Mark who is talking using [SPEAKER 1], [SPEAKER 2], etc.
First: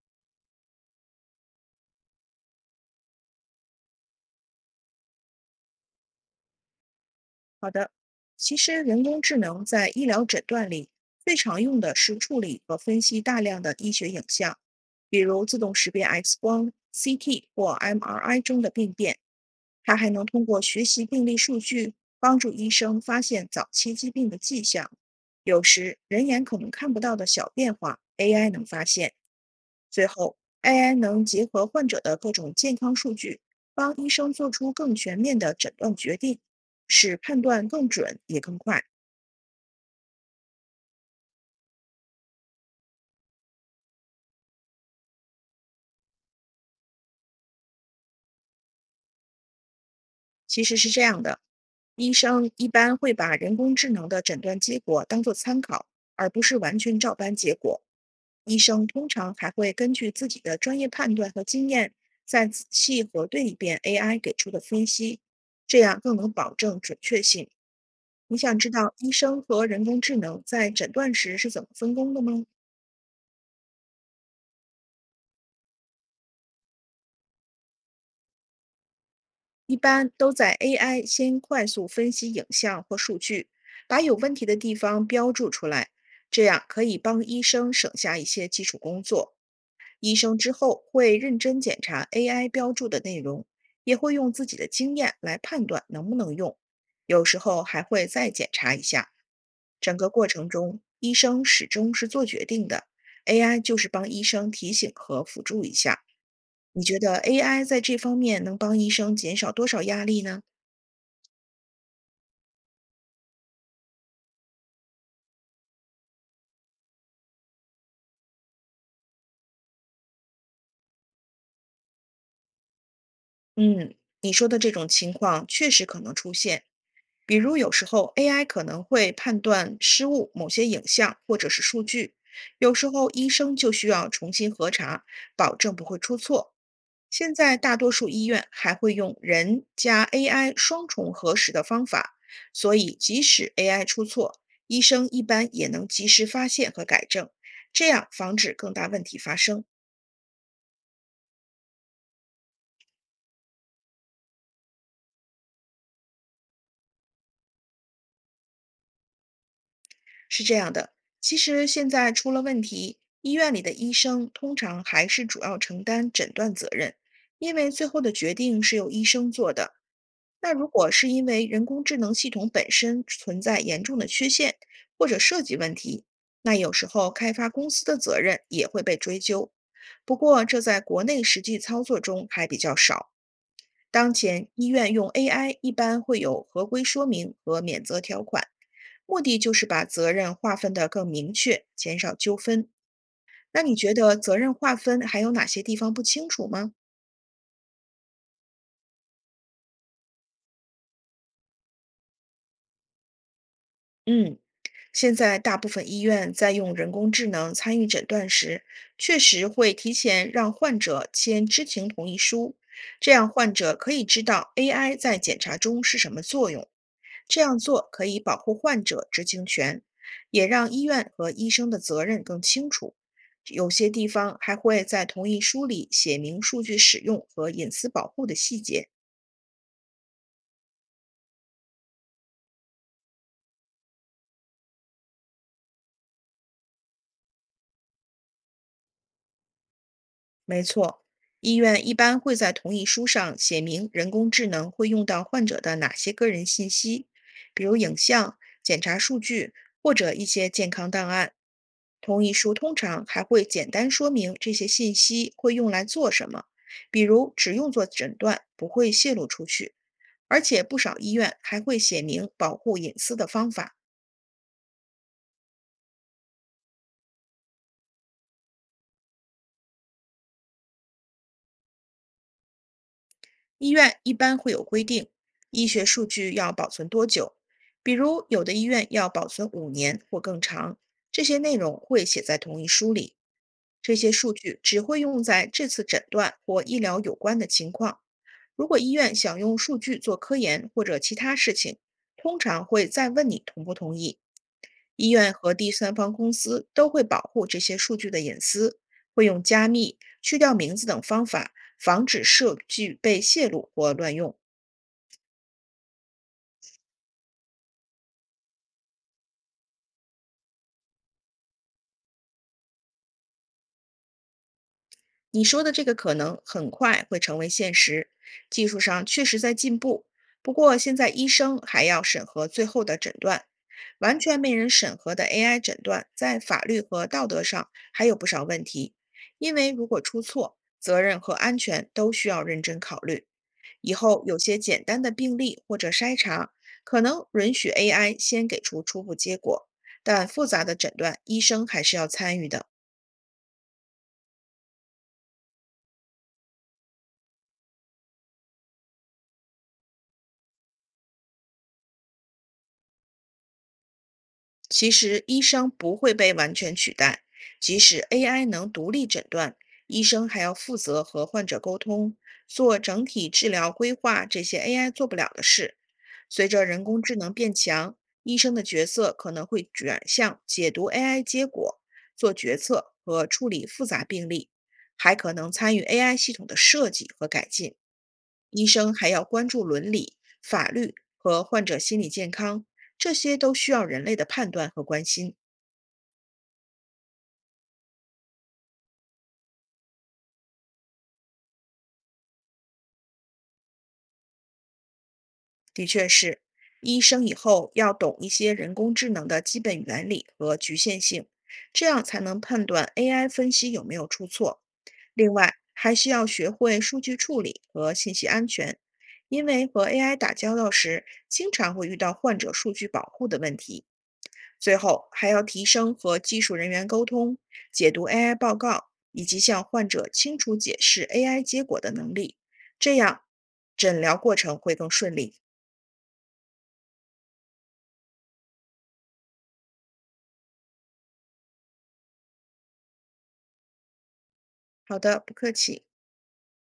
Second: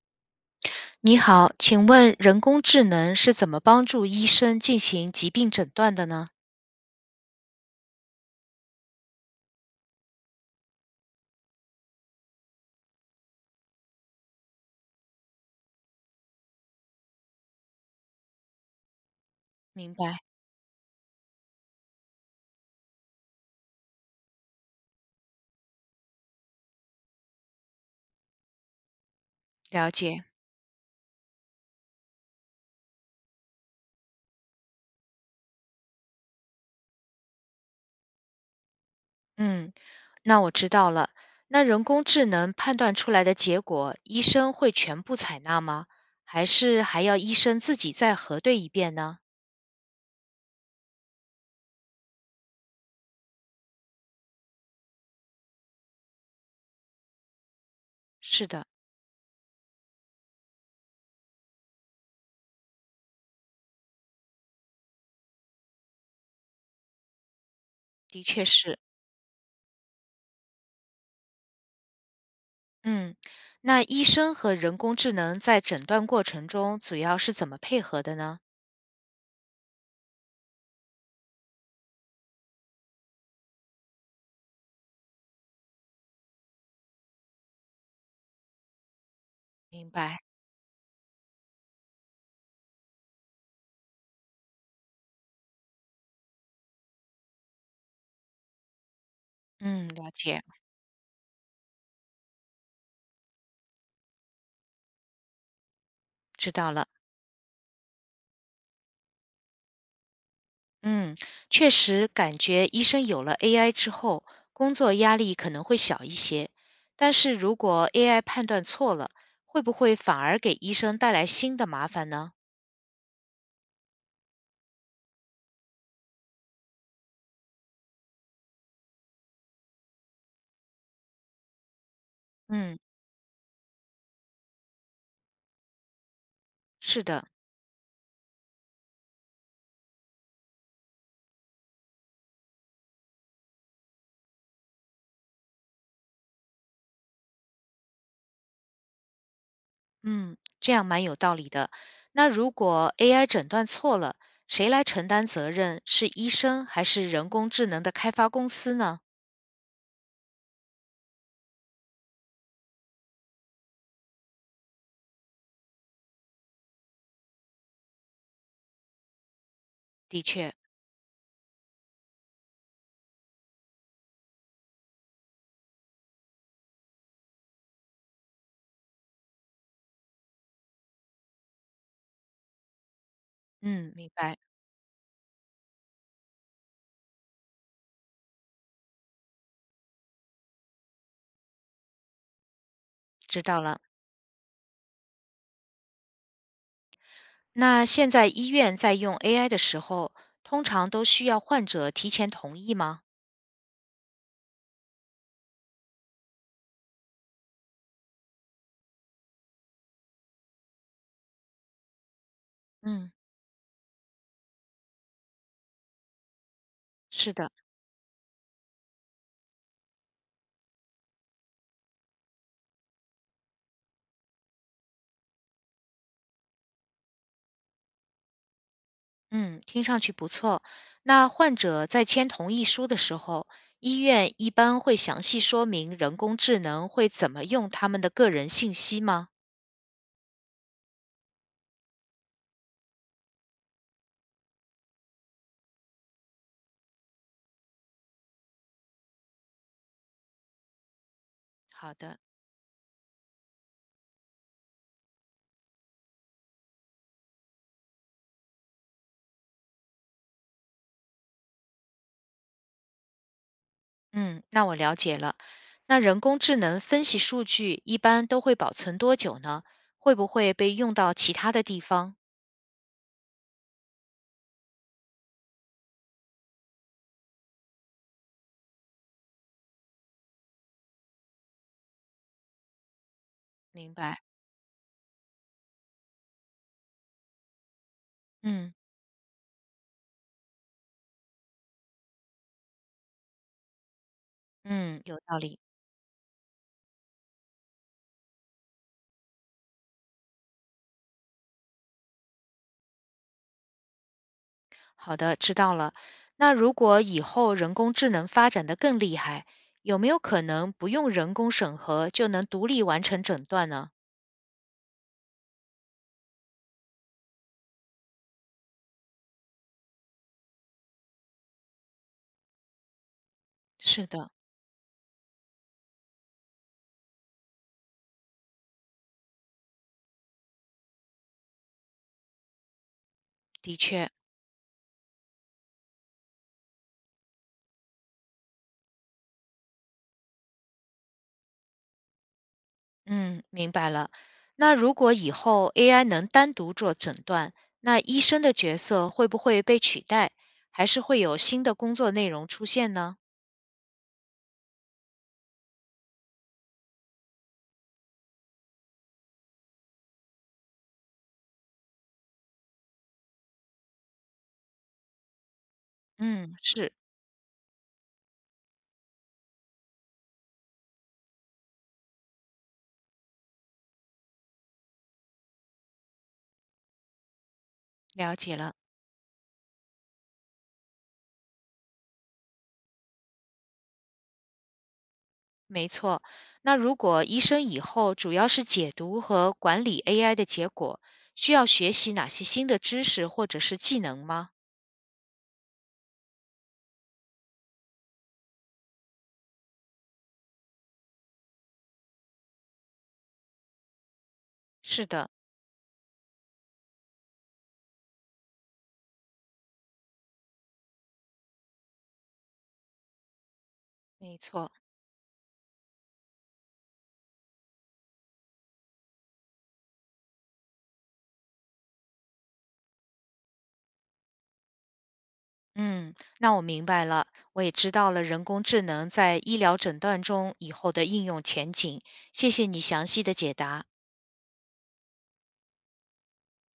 [SPEAKER 1] 你好，请问人工智能是怎么帮助医生进行疾病诊断的呢？
[SPEAKER 2] 好的，其实人工智能在医疗诊断里最常用的是处理和分析大量的医学影像，比如自动识别 X 光、CT 或 MRI 中的病变。
[SPEAKER 1] 明
[SPEAKER 2] 它还
[SPEAKER 1] 白，
[SPEAKER 2] 能通过学习病例数据，帮助医生发现早期疾病的迹象。有时人眼可能看不到的小变化，AI 能发现。
[SPEAKER 1] 了
[SPEAKER 2] 最
[SPEAKER 1] 解。
[SPEAKER 2] 后，AI 能结合患者的各种健康数据，帮医生做出更全面的诊断决定，使判断更准也更快。
[SPEAKER 1] 嗯，那我知道了。那人工智能判断出来的结果，医生会全部采纳吗？还是还要医生自己再核对一遍呢？
[SPEAKER 2] 其实是这样的，医生一般会把人工智能的诊断结果当做参考，而不是完全照搬结果。
[SPEAKER 1] 是
[SPEAKER 2] 医
[SPEAKER 1] 的，
[SPEAKER 2] 生通常还会根据自己的专业判断和经验，再仔细核对一遍 AI 给出的分析，这样更能保证准确性。
[SPEAKER 1] 的
[SPEAKER 2] 你
[SPEAKER 1] 确
[SPEAKER 2] 想知
[SPEAKER 1] 是。
[SPEAKER 2] 道医生和人工智能在诊断时是怎么分工的吗？
[SPEAKER 1] 嗯，那医生和人工智能在诊断过程中主要是怎么配合的呢？
[SPEAKER 2] 一般都在 AI 先快速分析影像或数据，把有问题的地方标注出来，这样可以帮医生省下一些基础工作。
[SPEAKER 1] 明
[SPEAKER 2] 医
[SPEAKER 1] 白，
[SPEAKER 2] 生之后会认真检查 AI 标注的内容，也会用自己的经验来判断能不能用，有时候还会再检查一下。
[SPEAKER 1] 嗯，
[SPEAKER 2] 整个
[SPEAKER 1] 了
[SPEAKER 2] 过
[SPEAKER 1] 解。
[SPEAKER 2] 程中，医生始终是做决定的，AI 就是帮医生提醒和辅助一下。
[SPEAKER 1] 知道
[SPEAKER 2] 你
[SPEAKER 1] 了。
[SPEAKER 2] 觉得 AI 在这方面能帮医生减少多少压力呢？
[SPEAKER 1] 嗯，确实感觉医生有了 AI 之后，工作压力可能会小一些。但是如果 AI 判断错了，会不会反而给医生带来新的麻烦呢？
[SPEAKER 2] 嗯，你说的这种情况确实可能出现，比如有时候 AI 可能会判断失误某些影像或者是数据，有
[SPEAKER 1] 嗯，
[SPEAKER 2] 时候医生就需要重新核查，保证不会出错。
[SPEAKER 1] 是的，
[SPEAKER 2] 现在大多数医院还会用人加 AI 双重核实的方法，所以即使 AI 出错，医生一般也能及时发现和改正，这样防止更大问题发生。
[SPEAKER 1] 嗯，这样蛮有道理的。那如果 AI 诊断错了，谁来承担责任？是医生还是人工智能的开发公司呢？
[SPEAKER 2] 是这样的，其实现在出了问题，医院里的医生通常还是主要承担诊断责任，因为最后的决定是由医生做的。
[SPEAKER 1] 的确，
[SPEAKER 2] 那如果是因为人工智能系统本身存在严重的缺陷或者设计问题，那有时候开发公司的责任也会被追究。不过，这在国内实际操作中还比较少。
[SPEAKER 1] 嗯，明
[SPEAKER 2] 当
[SPEAKER 1] 白，
[SPEAKER 2] 前医院用 AI 一般会有合规说明和免责条款，目的就是把责任划分得更明确，减少纠纷。
[SPEAKER 1] 知道
[SPEAKER 2] 那你
[SPEAKER 1] 了。
[SPEAKER 2] 觉得责任划分还有哪些地方不清楚吗？
[SPEAKER 1] 那现在医院在用 AI 的时候，通常都需要患者提前同意吗？
[SPEAKER 2] 嗯。现在大部分医院在用人工智能参与诊断时，确实会提前让患者签知情同意书，这
[SPEAKER 1] 嗯，
[SPEAKER 2] 样患者可以知道 AI 在检查中是什么作用。
[SPEAKER 1] 是
[SPEAKER 2] 这
[SPEAKER 1] 的，
[SPEAKER 2] 样做可以保护患者知情权，也让医院和医生的责任更清楚。有些地方还会在同意书里写明数据使用和隐私保护的细节，
[SPEAKER 1] 嗯，听上去不错。那患者在签同意书的时候，医院一般会详细说明人工智能会怎么用他们的个人信息吗？
[SPEAKER 2] 没错，医院一般会在同意书上写明人工智能会用到患者的哪些个人信息，比如影像、检查数据或者一些健康档案。
[SPEAKER 1] 好的，
[SPEAKER 2] 同意书通常还会简单说明这些信息会用来做什么，比如只用作诊断，不会泄露出去。而且不少医院还会写明保护隐私的方法。
[SPEAKER 1] 嗯，那我了解了。那人工智能分析数据一般都会保存多久呢？会不会被用到其他的地方？
[SPEAKER 2] 医院一般会有规定，医学数据要保存多久，比如有的医院要保存5年或更长，这些内容会写在同意书里。
[SPEAKER 1] 明
[SPEAKER 2] 这些
[SPEAKER 1] 白。
[SPEAKER 2] 数据只会用在这次诊断或医疗有关的情况。如
[SPEAKER 1] 嗯
[SPEAKER 2] 果医院想用数据做科研或者其他事情，通常会再问你同不同意。
[SPEAKER 1] 嗯，
[SPEAKER 2] 医
[SPEAKER 1] 有
[SPEAKER 2] 院
[SPEAKER 1] 道
[SPEAKER 2] 和
[SPEAKER 1] 理。
[SPEAKER 2] 第三方公司都会保护这些数据的隐私，会用加密、去掉名字等方法，防止数据被泄露或乱用。
[SPEAKER 1] 好的，知道了。那如果以后人工智能发展的更厉害，有没有可能不用人工审核就能独立完成诊断呢？
[SPEAKER 2] 你说的这个可能很快会成为现实，技术上确实在进步，不过现在医生还要审核最后的诊断，
[SPEAKER 1] 是
[SPEAKER 2] 完
[SPEAKER 1] 的，
[SPEAKER 2] 全没人审核的 AI 诊断，在法律和道德上还有不少问题，因为如果出错，责任和安全都需要认真考虑。
[SPEAKER 1] 的
[SPEAKER 2] 以
[SPEAKER 1] 确，
[SPEAKER 2] 后有些简单的病例或者筛查，可能允许 AI 先给出初步结果，但复杂的诊断医生还是要参与的。
[SPEAKER 1] 嗯，明白了。那如果以后 AI 能单独做诊断，那医生的角色会不会被取代，还是会有新的工作内容出现呢？
[SPEAKER 2] 其实，医生不会被完全取代，即使 AI 能独立诊断，医生还要负责和患者沟通，做整体治疗规划这些 AI 做不了的事。随
[SPEAKER 1] 嗯，
[SPEAKER 2] 着人
[SPEAKER 1] 是，
[SPEAKER 2] 工智能变强，医生的角色可能会转向解读 AI 结果、做决策和处理复杂病例，还可能参与 AI 系统的设计和改进。
[SPEAKER 1] 了解
[SPEAKER 2] 医
[SPEAKER 1] 了。
[SPEAKER 2] 生还要关注伦理、法律和患者心理健康。这些都需要人类的判断和关心。
[SPEAKER 1] 没错，那如果医生以后主要是解读和管理 AI 的结果，需要学习哪些新的知识或者是技能吗？
[SPEAKER 2] 的确是，医生以后要懂一些人工智能的基本原理和局限性，这样才能判断 AI 分析有没有出错。
[SPEAKER 1] 是的，
[SPEAKER 2] 另外，还需要学会数据处理和信息安全，因为和 AI 打交道时，经常会遇到患者数据保护的问题。
[SPEAKER 1] 没错。
[SPEAKER 2] 最后，还要提升和技术人员沟通、解读 AI 报告以及向患者清楚解释 AI 结果的能力，这样诊疗过程会更顺利。
[SPEAKER 1] 嗯，那我明白了，我也知道了人工智能在医疗诊断中以后的应用前景。谢谢你详细的解答。
[SPEAKER 2] 好的，不客气。